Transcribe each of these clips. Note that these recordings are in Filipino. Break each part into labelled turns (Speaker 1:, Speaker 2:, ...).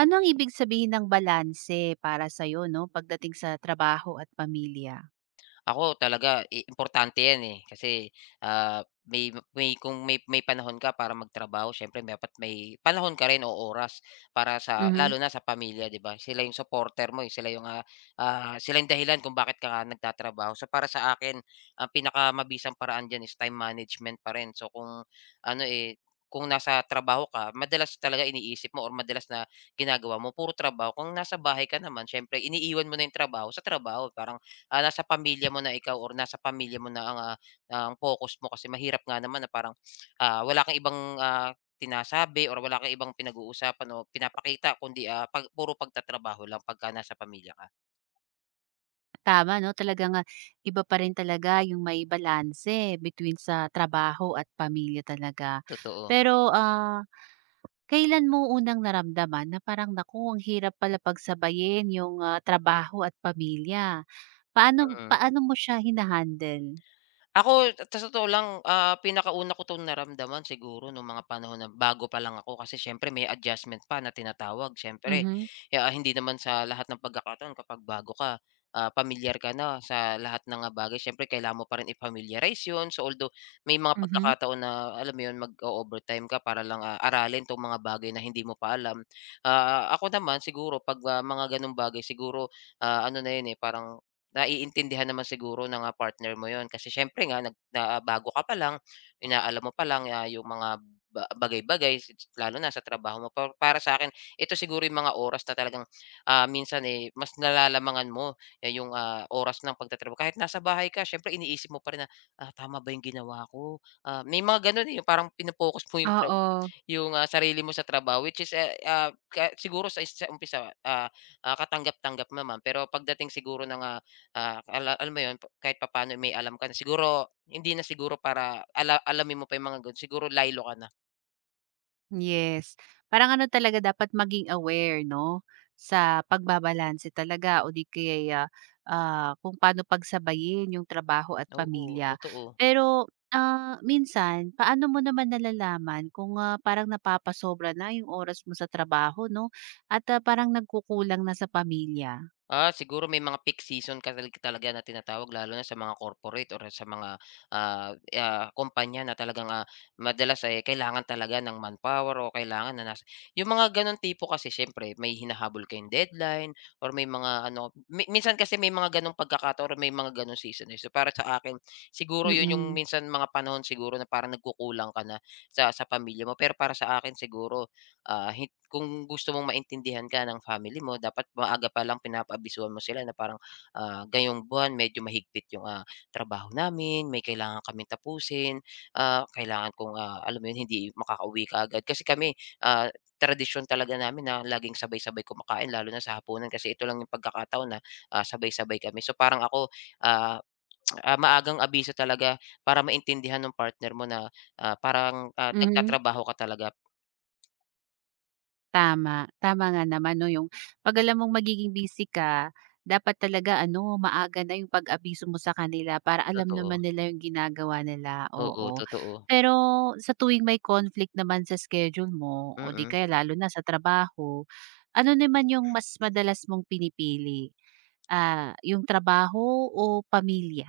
Speaker 1: Ano ang ibig sabihin ng balanse para sa'yo 'no, pagdating sa trabaho at pamilya?
Speaker 2: Ako talaga importante 'yan, eh, kasi, may kung may panahon ka para magtrabaho siyempre dapat may panahon ka rin o oras para sa
Speaker 1: Mhm,
Speaker 2: lalo na sa pamilya, 'di ba? Sila yung supporter mo, eh, sila yung dahilan kung bakit ka nga nagtatrabaho. So, para sa akin ang pinakamabisang paraan diyan is time management pa rin. So, ano, eh, kung nasa trabaho ka madalas talaga iniisip mo or madalas na ginagawa mo puro trabaho. Kung nasa bahay ka naman siyempre iniiwan mo na yung trabaho sa trabaho. Parang nasa pamilya mo na ikaw or nasa pamilya mo na ang, ang focus mo kasi mahirap nga naman na parang, wala kang ibang, sinasabi or wala kang ibang pinag-uusapan o pinapakita kundi, pag puro pagtatrabaho lang pagka nasa pamilya ka,
Speaker 1: tama 'no, talagang nga iba pa rin talaga yung may balanse between sa trabaho at pamilya talaga.
Speaker 2: totoo.
Speaker 1: Pero, kailan mo unang naramdaman na parang, "Naku, ang hirap pala pagsabayin yung, trabaho at pamilya." Paano
Speaker 2: Mm.
Speaker 1: Paano mo siya hina-handle?
Speaker 2: Sa totoo lang, pinakauna ko 'tong naramdaman siguro nung mga panahon na bago pa lang ako kasi siyempre may adjustment pa na tinatawag. Siyempre,
Speaker 1: Mhm,
Speaker 2: hindi naman sa lahat ng pagkakataon kapag bago ka, pamilyar ka na sa lahat ng mga bagay. Siyempre kailangan mo pa rin i-familiarize 'yun. So, although may mga
Speaker 1: mhm,
Speaker 2: pagkakataon na alam mo 'yun, mag overtime ka para lang, aralin 'tong mga bagay na hindi mo pa alam. Ako naman siguro 'pag, mga gano'ng bagay siguro, ano na 'yun, eh, parang naiintindihan naman siguro ng, partner mo yon kasi siyempre nga bago ka pa lang, inaalam mo pa lang, yung mga bagay-bagay lalo na sa trabaho mo. Para sa akin ito siguro yung mga oras na talagang, minsan, eh, mas nalalamangan mo, eh, yung, oras ng pagtatrabaho. Kahit nasa bahay ka siyempre iniisip mo pa rin na, "Ah, tama ba yung ginawa ko?" May mga gano'n, eh, yung parang pino mo yung trab
Speaker 1: oo.
Speaker 2: yung, sarili mo sa trabaho which is, eh, ka siguro sa umpisa, katanggap-tanggap naman pero pagdating siguro ng, alam mo 'yun, kahit papaano may alam ka na. Siguro hindi na siguro para alamin mo pa 'yung mga gano'n, siguro laylo ka na.
Speaker 1: Yes, parang ano talaga dapat maging aware 'no, sa pagbabalanse talaga o di kaya, kung paano pagsabayin yung trabaho at
Speaker 2: Oo,
Speaker 1: pamilya.
Speaker 2: totoo.
Speaker 1: Pero, minsan paano mo naman nalalaman kung, parang napapasobra na yung oras mo sa trabaho 'no, at, parang nagkukulang na sa pamilya?
Speaker 2: Siguro may mga peak season ka talaga na tinatawag lalo na sa mga corporate or sa mga, kumpanya na talagang, madalas, ay kailangan talaga ng manpower o kailangan na yung mga gano'ng tipo kasi siyempre may hinahabol kayong deadline or may mga ano minsan kasi may mga gano'ng pagkakataon or may mga gano'ng season, eh. So, para sa akin siguro 'yun yung
Speaker 1: Mm,
Speaker 2: minsan mga panahon siguro na parang nagkukulang ka na sa pamilya mo. Pero para sa akin siguro, Ah, hin kung gusto mong maintindihan ka ng family mo dapat maaga pa lang pinapaabisuhan mo sila na parang, "Ngayong buwan medyo mahigpit yung, trabaho namin, may kailangan kaming tapusin, kailangan kong, alam mo yun, hindi makakauwi kaagad." Kasi kami, ah, tradisyon talaga namin na laging sabay-sabay kumakain lalo na sa hapunan kasi ito lang yung pagkakataon na, sabay-sabay kami. So, parang ako, ah, maagang abiso talaga para maintindihan ng partner mo na, parang,
Speaker 1: mhm.
Speaker 2: nagtatrabaho ka talaga,
Speaker 1: Tama, tama nga naman 'no, yung 'pag alam mong magiging busy ka, dapat talaga ano, maaga na yung pag-abiso mo sa kanila para alam
Speaker 2: totoo.
Speaker 1: naman nila yung ginagawa nila,
Speaker 2: Oo,
Speaker 1: oo.
Speaker 2: totoo.
Speaker 1: Pero sa tuwing may conflict naman sa schedule mo o di
Speaker 2: Mm,
Speaker 1: kaya lalo na sa trabaho, ano naman yung mas madalas mong pinipili? Yung trabaho o pamilya?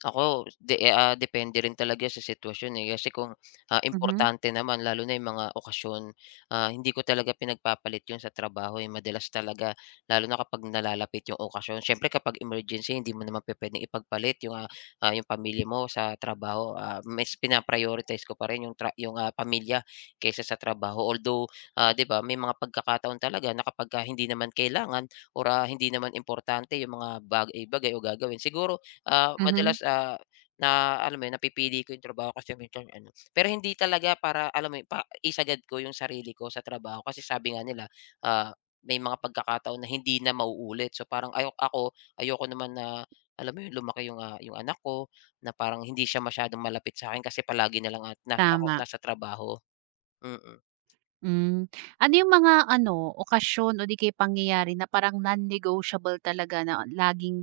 Speaker 2: Ako, depende rin talaga sa sitwasyon, eh. Kasi kung,
Speaker 1: Mhm,
Speaker 2: importante naman lalo na yung mga okasyon, hindi ko talaga pinagpapalit yun sa trabaho, eh. Madalas talaga lalo na kapag nalalapit yung okasyon. Siyempre kapag emergency hindi mo naman pupuwedeng ipagpalit yung, pamilya mo sa trabaho. Mas pinaprioritize ko pa rin yung tra yung, pamilya kaysa sa trabaho. Although, 'di ba, may mga pagkakataon talaga na kapagka hindi naman kailangan or, hindi naman importante yung mga bagay-bagay o gagawin, siguro
Speaker 1: mhm,
Speaker 2: madalas, na alam mo yun, napipili ko yung trabaho kasi minsan ano, pero hindi talaga, para alam mo yun, pa isagad ko yung sarili ko sa trabaho kasi sabi nga nila, ah, may mga pagkakataon na hindi na mauulit. So, parang ayoko naman na alam mo yun, lumaki yung anak ko na parang hindi siya masyadong malapit sa akin kasi palagi na lang at nasa ako
Speaker 1: tama.
Speaker 2: nasa trabaho. Mm,
Speaker 1: Hmm. Ano yung mga ano, okasyon o di kaya pangyayari na parang non-negotiable talaga na laging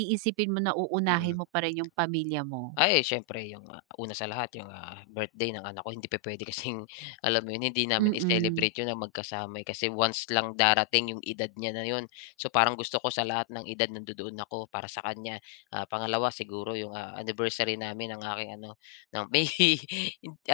Speaker 1: iisipin mo na
Speaker 2: mm.
Speaker 1: uunahin mo pa rin yung pamilya mo?
Speaker 2: Ay, siyempre yung, una sa lahat yung, birthday ng anak ko hindi pa pwede kasing alam mo yun, hindi namin
Speaker 1: Mm.
Speaker 2: i-celebrate yun na magkasama, eh, kasi once lang darating yung edad niya na yun. So, parang gusto ko sa lahat ng edad nandodoon ako para sa kanya. Pangalawa siguro yung, anniversary namin ng aking ano, ng may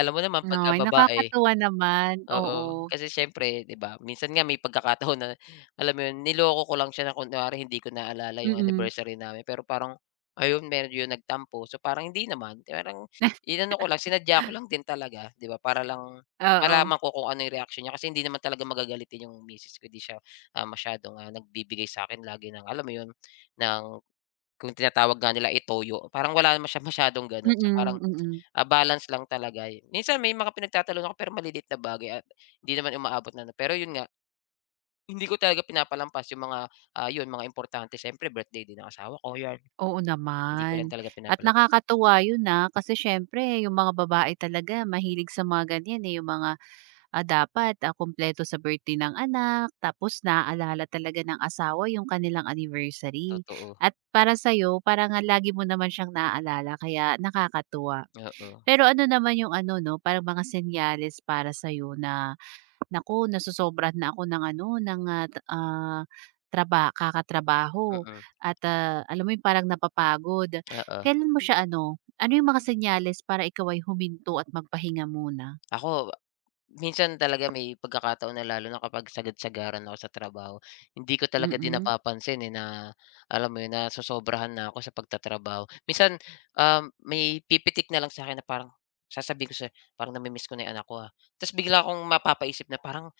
Speaker 2: alam mo naman pagka
Speaker 1: Ay,
Speaker 2: babae.
Speaker 1: nakakatuwa naman,
Speaker 2: Oo,
Speaker 1: oo.
Speaker 2: kasi siyempre 'di ba, minsan nga may pagkakataon na alam mo 'yun, niloko ko lang siya na kunwari hindi ko naalala yung
Speaker 1: Mm,
Speaker 2: anniversary namin pero parang ayun medyo nagtampo. So, parang hindi naman, parang inano ko lang, sinadya ko lang din talaga 'di ba, para lang
Speaker 1: oo.
Speaker 2: malaman ko kung ano yung reaksyon niya kasi hindi naman talaga magagalitin yung misis ko, 'di siya, masyadong, nagbibigay sa akin lagi ng alam mo 'yun, ng kung tinatawag nga nila, itoyo, parang wala naman siya masyadong gano'n. So,
Speaker 1: Mm,
Speaker 2: parang
Speaker 1: mm.
Speaker 2: Balance lang talaga eh. Minsan may mga pinagtatalunan ako pero maliliit na bagay at hindi naman umaabot na ano, pero yun nga, hindi ko talaga pinapalampas yung mga, yun mga importante, siyempre birthday din ng asawa ko yan,
Speaker 1: Oo
Speaker 2: hindi ko rin
Speaker 1: naman
Speaker 2: talaga
Speaker 1: at
Speaker 2: pinapalampas,
Speaker 1: nakakatuwa yun, kasi siyempre yung mga babae talaga mahilig sa mga ganyan, eh, yung mga dapat, kumpleto sa birthday ng anak, tapos naaalala talaga ng asawa yung kanilang anniversary.
Speaker 2: totoo,
Speaker 1: At para sa'yo, parang nga lagi mo naman siyang naaalala kaya nakakatuwa.
Speaker 2: oo,
Speaker 1: Pero ano naman yung ano 'no, parang mga senyales para sa'yo na, "Naku, nasosobrahan na ako ng ano, ng, ah, ta ah, traba kakatrabaho
Speaker 2: mm,
Speaker 1: at, alam mo yung parang napapagod."
Speaker 2: oo.
Speaker 1: Kailan mo siya ano, ano yung mga senyales para ikaw ay huminto at magpahinga muna?
Speaker 2: Ako, minsan talaga may pagkakataon na lalo na kapag sagad-sagaran ako sa trabaho, hindi ko talaga din
Speaker 1: Mm.
Speaker 2: napapansin, eh, na alam mo yun, nasosobrahan na ako sa pagtatrabaho. Minsan, may pipitik na lang sa akin na parang sasabihin ko sa parang nami-miss ko na yung anak ko, ah. Ta's bigla akong mapapaisip na parang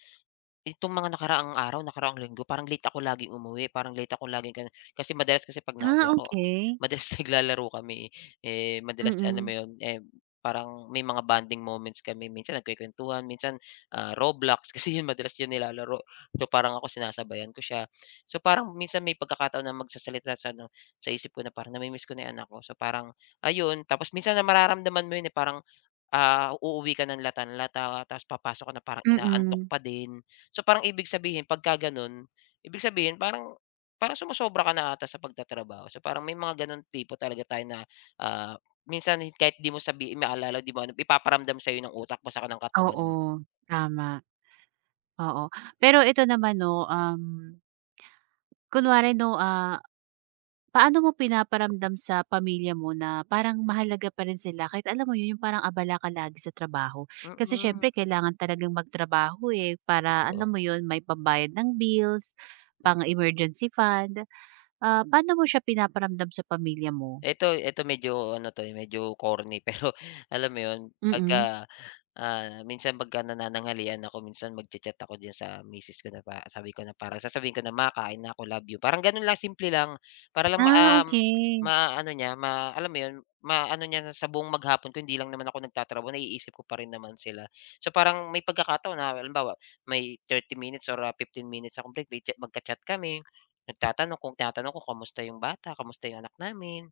Speaker 2: itong mga nakaraang araw, nakaraang linggo parang late ako laging umuwi, parang late ako laging kasi madalas kasi 'pag nauwi
Speaker 1: Ah,
Speaker 2: ako,
Speaker 1: okay.
Speaker 2: madalas naglalaro kami, eh. Eh, madalas alam mo
Speaker 1: Mm,
Speaker 2: 'yun, eh, parang may mga bonding moments kami, minsan nagkukuwentuhan, minsan, Roblox kasi 'yun madalas 'yun nilalaro. So, parang ako sinasabayan ko siya. So, parang minsan may pagkakataon na magsasalita sa isip ko na parang nami-miss ko na 'yung anak ko. So, parang ayun, tapos minsan na mararamdaman mo 'yun, eh, parang uuwi ka ng latang-lata tapos papasok ka na parang inaantok
Speaker 1: mm.
Speaker 2: pa din. So, parang ibig sabihin pagka gano'n, ibig sabihin parang parang sumasobra ka na 'ata sa pagtatrabaho. So, parang may mga gano'ng tipo talaga tayo na, ah, minsan kahit 'di mo sabi maalala, 'di mo ano, ipaparamdam sa'yo ng utak mo saka ng katawan
Speaker 1: Oo,
Speaker 2: mo.
Speaker 1: tama, oo. Pero ito naman 'no, kunwari 'no, paano mo pinaparamdam sa pamilya mo na parang mahalaga pa rin sila kahit alam mo 'yun, yung parang abala ka lagi sa trabaho? Kasi
Speaker 2: Mm,
Speaker 1: siyempre kailangan talagang magtrabaho, eh, para alam
Speaker 2: totoo.
Speaker 1: mo 'yun, may pambayad ng bills, pang-emergency fund. Paano mo siya pinaparamdam sa pamilya mo?
Speaker 2: Ito medyo ano 'to, eh, medyo corny pero alam mo 'yun
Speaker 1: Mm.
Speaker 2: pagka, minsan pagka nanananghalian ako minsan magcha-chat ako diyan sa misis ko na pa sabi ko na parang sasabihin ko na, makain na ako, love you." Parang ganun lang, simple lang. Para lang
Speaker 1: Ah, okey.
Speaker 2: maano niya, alam mo 'yun, maano niya na sa buong maghapon ko hindi lang naman ako nagtatrabaho, naiisip ko pa rin naman sila. So, parang may pagkakataon na halimbawa may 30 minutes or, 15 minutes akong break, may chat magka-chat kami, nagtatanong kung tinatanong ko, "Kamusta 'yung bata, kamusta 'yung anak namin?"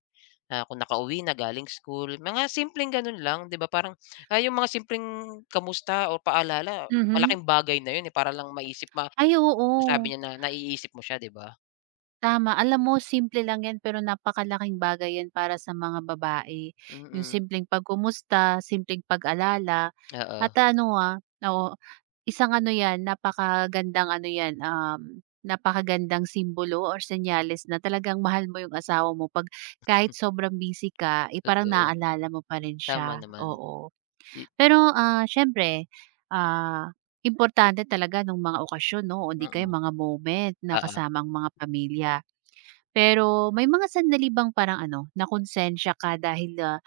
Speaker 2: Kung nakauwi na galing school, mga simpleng gano'n lang, 'di ba parang, yung mga simpleng kamusta o paalala,
Speaker 1: Mhm.
Speaker 2: malaking bagay na 'yun, eh, para lang maisip, ma
Speaker 1: Ay,
Speaker 2: masabi
Speaker 1: oo.
Speaker 2: niya na naiisip mo siya, 'di ba?
Speaker 1: Tama. Alam mo simple lang 'yan pero napakalaking bagay 'yan para sa mga babae. Yung
Speaker 2: Mm,
Speaker 1: simpleng pagkumusta, simpleng pag-alala
Speaker 2: oo,
Speaker 1: at ano, oo, isang ano 'yan, napakagandang ano 'yan, napakagandang simbolo or senyales na talagang mahal mo yung asawa mo 'pag kahit sobrang busy ka, eh, parang
Speaker 2: totoo,
Speaker 1: naaalala mo pa rin
Speaker 2: tama
Speaker 1: siya,
Speaker 2: naman,
Speaker 1: oo.
Speaker 2: i
Speaker 1: Pero, siyempre, ah, importante talaga nung mga okasyon 'no o di kaya
Speaker 2: mm,
Speaker 1: mga moment na
Speaker 2: oo.
Speaker 1: kasama ang mga pamilya. Pero may mga sandali bang parang ano, nakonsensya ka dahil, ah,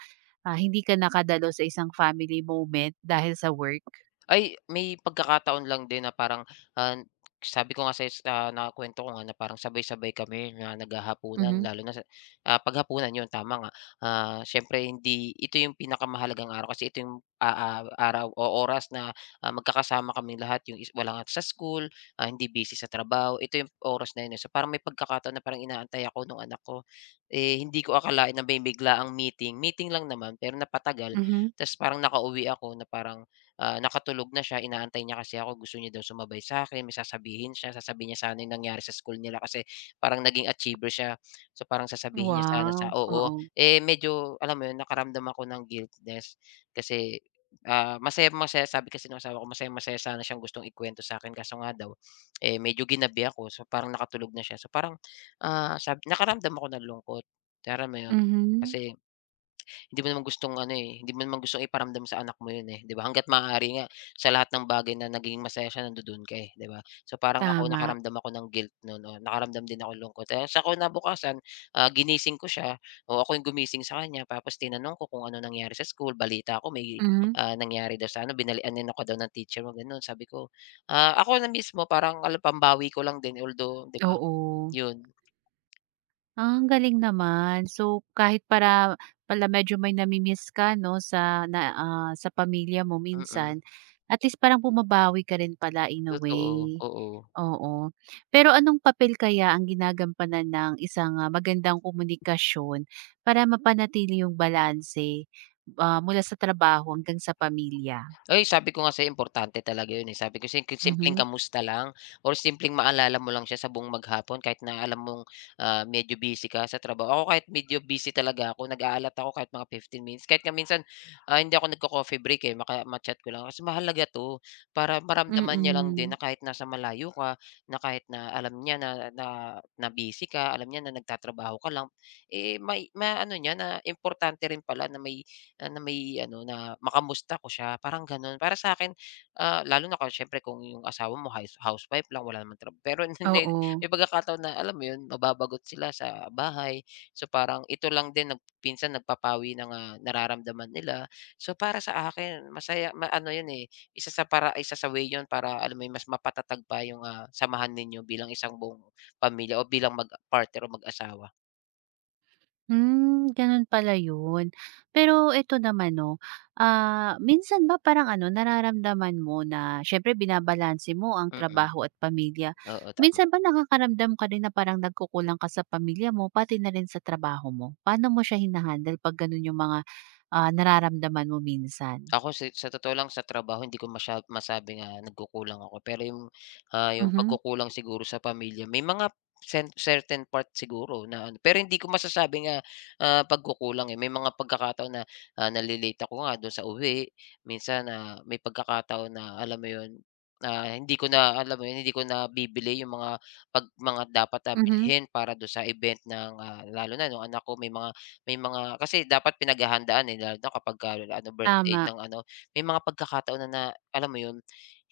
Speaker 1: ah, hindi ka nakadalo sa isang family moment dahil sa work?
Speaker 2: Ay, may pagkakataon lang din na parang, ah, sabi ko nga sa'yo, sa nakuwento ko nga na parang sabay-sabay kami na naghahapunan
Speaker 1: Mhm,
Speaker 2: lalo na sa paghapunan 'yun, tama nga. Siyempre hindi ito yung pinakamahalagang araw kasi ito yung, araw o oras na, magkakasama kaming lahat, yung is wala nga sa school, hindi busy sa trabaho, ito yung oras na 'yun, eh. So, parang may pagkakataon na parang inaantay ako nung anak ko, eh, hindi ko akalain na may bigla ang meeting, meeting lang naman pero napatagal.
Speaker 1: mhm.
Speaker 2: Tapos parang nakauwi ako na parang nakatulog na siya, inaantay niya kasi ako, gusto niya daw sumabay sa'kin, may sasabihin siya, sasabihin niya sana yung nangyari sa school nila kasi parang naging achiever siya. So, parang sasabihin niya sana sa
Speaker 1: Wow,
Speaker 2: oo.
Speaker 1: oo.
Speaker 2: Eh, medyo alam mo yun, nakaramdam ako ng guiltness kasi, masayang-masaya sabi kasi ng asawa ko, masaya masaya sana siyang gustong ikuwento sa'kin kaso nga daw, eh, medyo ginabi ako, so parang nakatulog na siya. So, parang, ah, sab nakaramdam ako ng lungkot, alam mo yun?
Speaker 1: Mhm,
Speaker 2: Kasi hindi mo naman gustong iparamdam sa anak mo 'yun, eh, 'di ba? Hangga't maaari nga sa lahat ng bagay na nagiging masaya siya nandodo'n ka, eh, 'di ba? So, parang ako
Speaker 1: tama.
Speaker 2: nakaramdam ako ng guilt no'n, oo, nakaramdam din ako ng lungkot. Kaya sa kinabukasan, ginising ko siya, oo, ako 'yung gumising sa kanya tapos tinanong ko kung ano nangyari sa school, balita ko may,
Speaker 1: Mhm,
Speaker 2: nangyari daw sa ano, binalian din ako daw ng teacher mo, gano'n. Sabi ko, ako na mismo parang alam pambawi ko lang din although 'di ba,
Speaker 1: oo.
Speaker 2: 'yun,
Speaker 1: Ah, ang galing naman. So, kahit para pala medyo may nami-miss ka 'no sa na, sa pamilya mo minsan,
Speaker 2: mm,
Speaker 1: at least parang bumabawi ka rin pala in a way.
Speaker 2: totoo, oo.
Speaker 1: Oo. Pero anong papel kaya ang ginagampanan ng isang, magandang komunikasyon para mapanatili yung balanse, mula sa trabaho hanggang sa pamilya?
Speaker 2: Ay, sabi ko nga sa'yo importante talaga yun, eh. Sabi ko simpleng
Speaker 1: Mhm.
Speaker 2: kamusta lang or simpleng maalala mo lang siya sa buong maghapon kahit na alam mong, medyo busy ka sa trabaho. Ako kahit medyo busy talaga ako, nag-aalat ako kahit mga 15 minutes. Kahit nga minsan, hindi ako nagco-coffee break, eh, maka ma-chat ko lang kasi mahalaga 'to para maramdaman niya lang din
Speaker 1: Mm.
Speaker 2: na kahit nasa malayo ka, na kahit na alam niya na na na busy ka, alam niya na nagtatrabaho ka lang, eh, may maano niya na importante rin pala na may Ah, na may ano, na makamusta ko siya parang gano'n. Para sa'kin, lalo na kung siyempre kung yung asawa mo housewife lang wala namang trabaho pero hindi
Speaker 1: Oo.
Speaker 2: may pagkakataon na alam mo yun, mababagot sila sa bahay. So, parang ito lang din minsan nagpapawi ng, nararamdaman nila. So, para sa akin masaya ano yun, eh, isa sa para isa sa way yun para alam mo yun mas mapatatag pa yung, samahan ninyo bilang isang buong pamilya o bilang mag partner o mag-asawa.
Speaker 1: Hmm, ganun pala yun. Pero eto naman 'no, minsan ba parang ano nararamdaman mo na siyempre binabalanse mo ang
Speaker 2: Mm,
Speaker 1: trabaho at pamilya.
Speaker 2: oo, tama.
Speaker 1: Minsan ba nakakaramdam ka rin na parang nagkukulang ka sa pamilya mo pati na rin sa trabaho mo? Paano mo siya hina 'pag ganun yung mga, nararamdaman mo minsan?
Speaker 2: Ako sa totoo lang sa trabaho hindi ko masabi nga nagkukulang ako, pero yung, yung
Speaker 1: Mhm,
Speaker 2: pagkukulang siguro sa pamilya may mga certain part siguro na ano, pero hindi ko masasabi nga, pagkukulang, eh. May mga pagkakataon na, nale ako nga do'n sa uwi, minsan, na may pagkakataon na alam mo 'yun, na hindi ko na alam mo 'yun, hindi ko na bibili yung mga 'pag mga dapat na
Speaker 1: mhm,
Speaker 2: bilhin para do sa event ng, lalo na nung anak ko may mga kasi dapat pinaghahandaan, eh, lalo na kapagka ano, birthday
Speaker 1: tama.
Speaker 2: ng ano, may mga pagkakataon na na alam mo 'yun,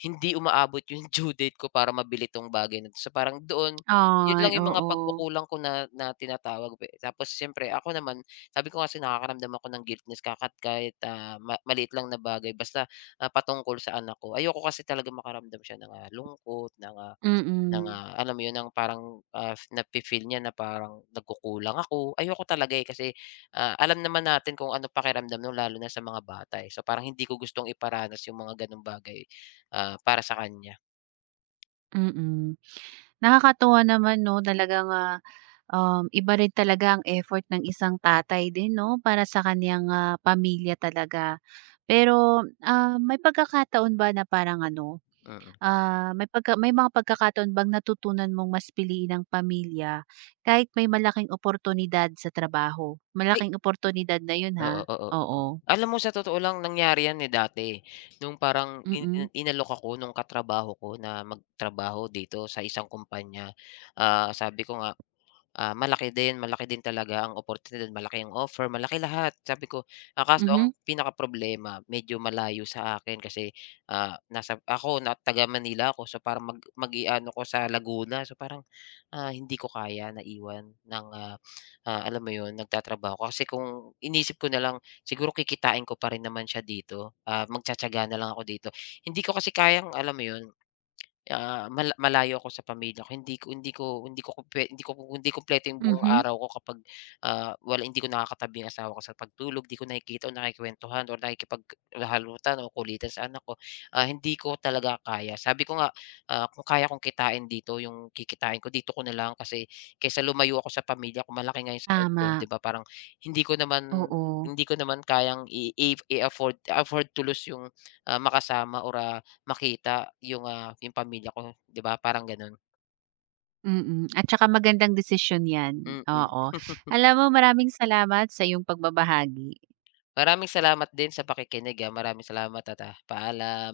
Speaker 2: hindi umaabot 'yung due date ko para mabili 'tong bagay na 'to. So, parang doon, 'yun
Speaker 1: Ay
Speaker 2: lang 'yung mga
Speaker 1: oo,
Speaker 2: pagkukulang ko na na tinatawag pe tapos siyempre ako naman, sabi ko kasi nakakaramdam ako ng guiltness kakat kahit, ma maliit lang na bagay basta, patungkol sa anak ko. Ayoko kasi talaga makaramdam siya ng, lungkot, ng, ah ng,
Speaker 1: mm,
Speaker 2: alam mo 'yun, ng parang, nafi-feel niya na parang nagkukulang ako. Ayoko talaga, eh, kasi, alam naman natin kung ano pakiramdam no'n lalo na sa mga bata, eh. So, parang hindi ko gustong iparanas yung mga gano'ng bagay, para sa kanya,
Speaker 1: mm. Nakakatuwa naman 'no, talagang, iba rin talaga ang effort ng isang tatay din 'no, para sa kaniyang, pamilya talaga. Pero, may pagkakataon ba na parang ano,
Speaker 2: mm.
Speaker 1: may mga pagkakataon bang natutunan mong mas piliin ang pamilya kahit may malaking oportunidad sa trabaho?
Speaker 2: Ay,
Speaker 1: Malaking oportunidad na 'yun, ha.
Speaker 2: oo, oo, oo.
Speaker 1: Oo,
Speaker 2: Alam mo sa totoo lang nangyari 'yan, eh, dati, eh. Nung parang in
Speaker 1: mm.
Speaker 2: inalok ako nung katrabaho ko na magtrabaho dito sa isang kumpanya. Sabi ko nga, malaki din talaga ang oportunidad, malaki ang offer, malaki lahat. Sabi ko, kaso
Speaker 1: Mhm,
Speaker 2: ang pinakaproblema medyo malayo sa akin kasi, nasa ako na taga Manila ako, so parang mag mag i ko sa Laguna. So parang, hindi ko kaya na iwan ng, ah ah, alam mo 'yun, nagtatrabaho ko. Kasi kung inisip ko na lang siguro kikitain ko pa rin naman siya dito, magtitiyaga na lang ako dito. Hindi ko kasi kayang alam mo 'yun Ah, malayo ako sa pamilya ko. Hindi ko hindi ko hindi kumpleto yung buong
Speaker 1: mhm.
Speaker 2: araw ko kapag, wala hindi ko nakakatabi ang asawa ko sa pagtulog, di ko nakikita o nakikwentuhan or nakikipaghalutan o kulitan sa anak ko. Hindi ko talaga kaya. Sabi ko nga, kung kaya kong kitain dito yung kikitain ko, dito ko na lang kasi kaysa lumayo ako sa pamilya ko, malaki nga yung sahod ko,
Speaker 1: Tama,
Speaker 2: di ba? Parang hindi ko naman
Speaker 1: oo.
Speaker 2: hindi ko naman kayang i i-afford afford to lose yung, makasama or, ah, makita yung, yung pamilya ko, 'di ba, parang gano'n.
Speaker 1: Mm, at saka magandang desisyon 'yan,
Speaker 2: Mm.
Speaker 1: oo. Alam mo maraming salamat sa iyong pagbabahagi.
Speaker 2: Maraming salamat din sa pakikinig, maraming salamat at, paalam.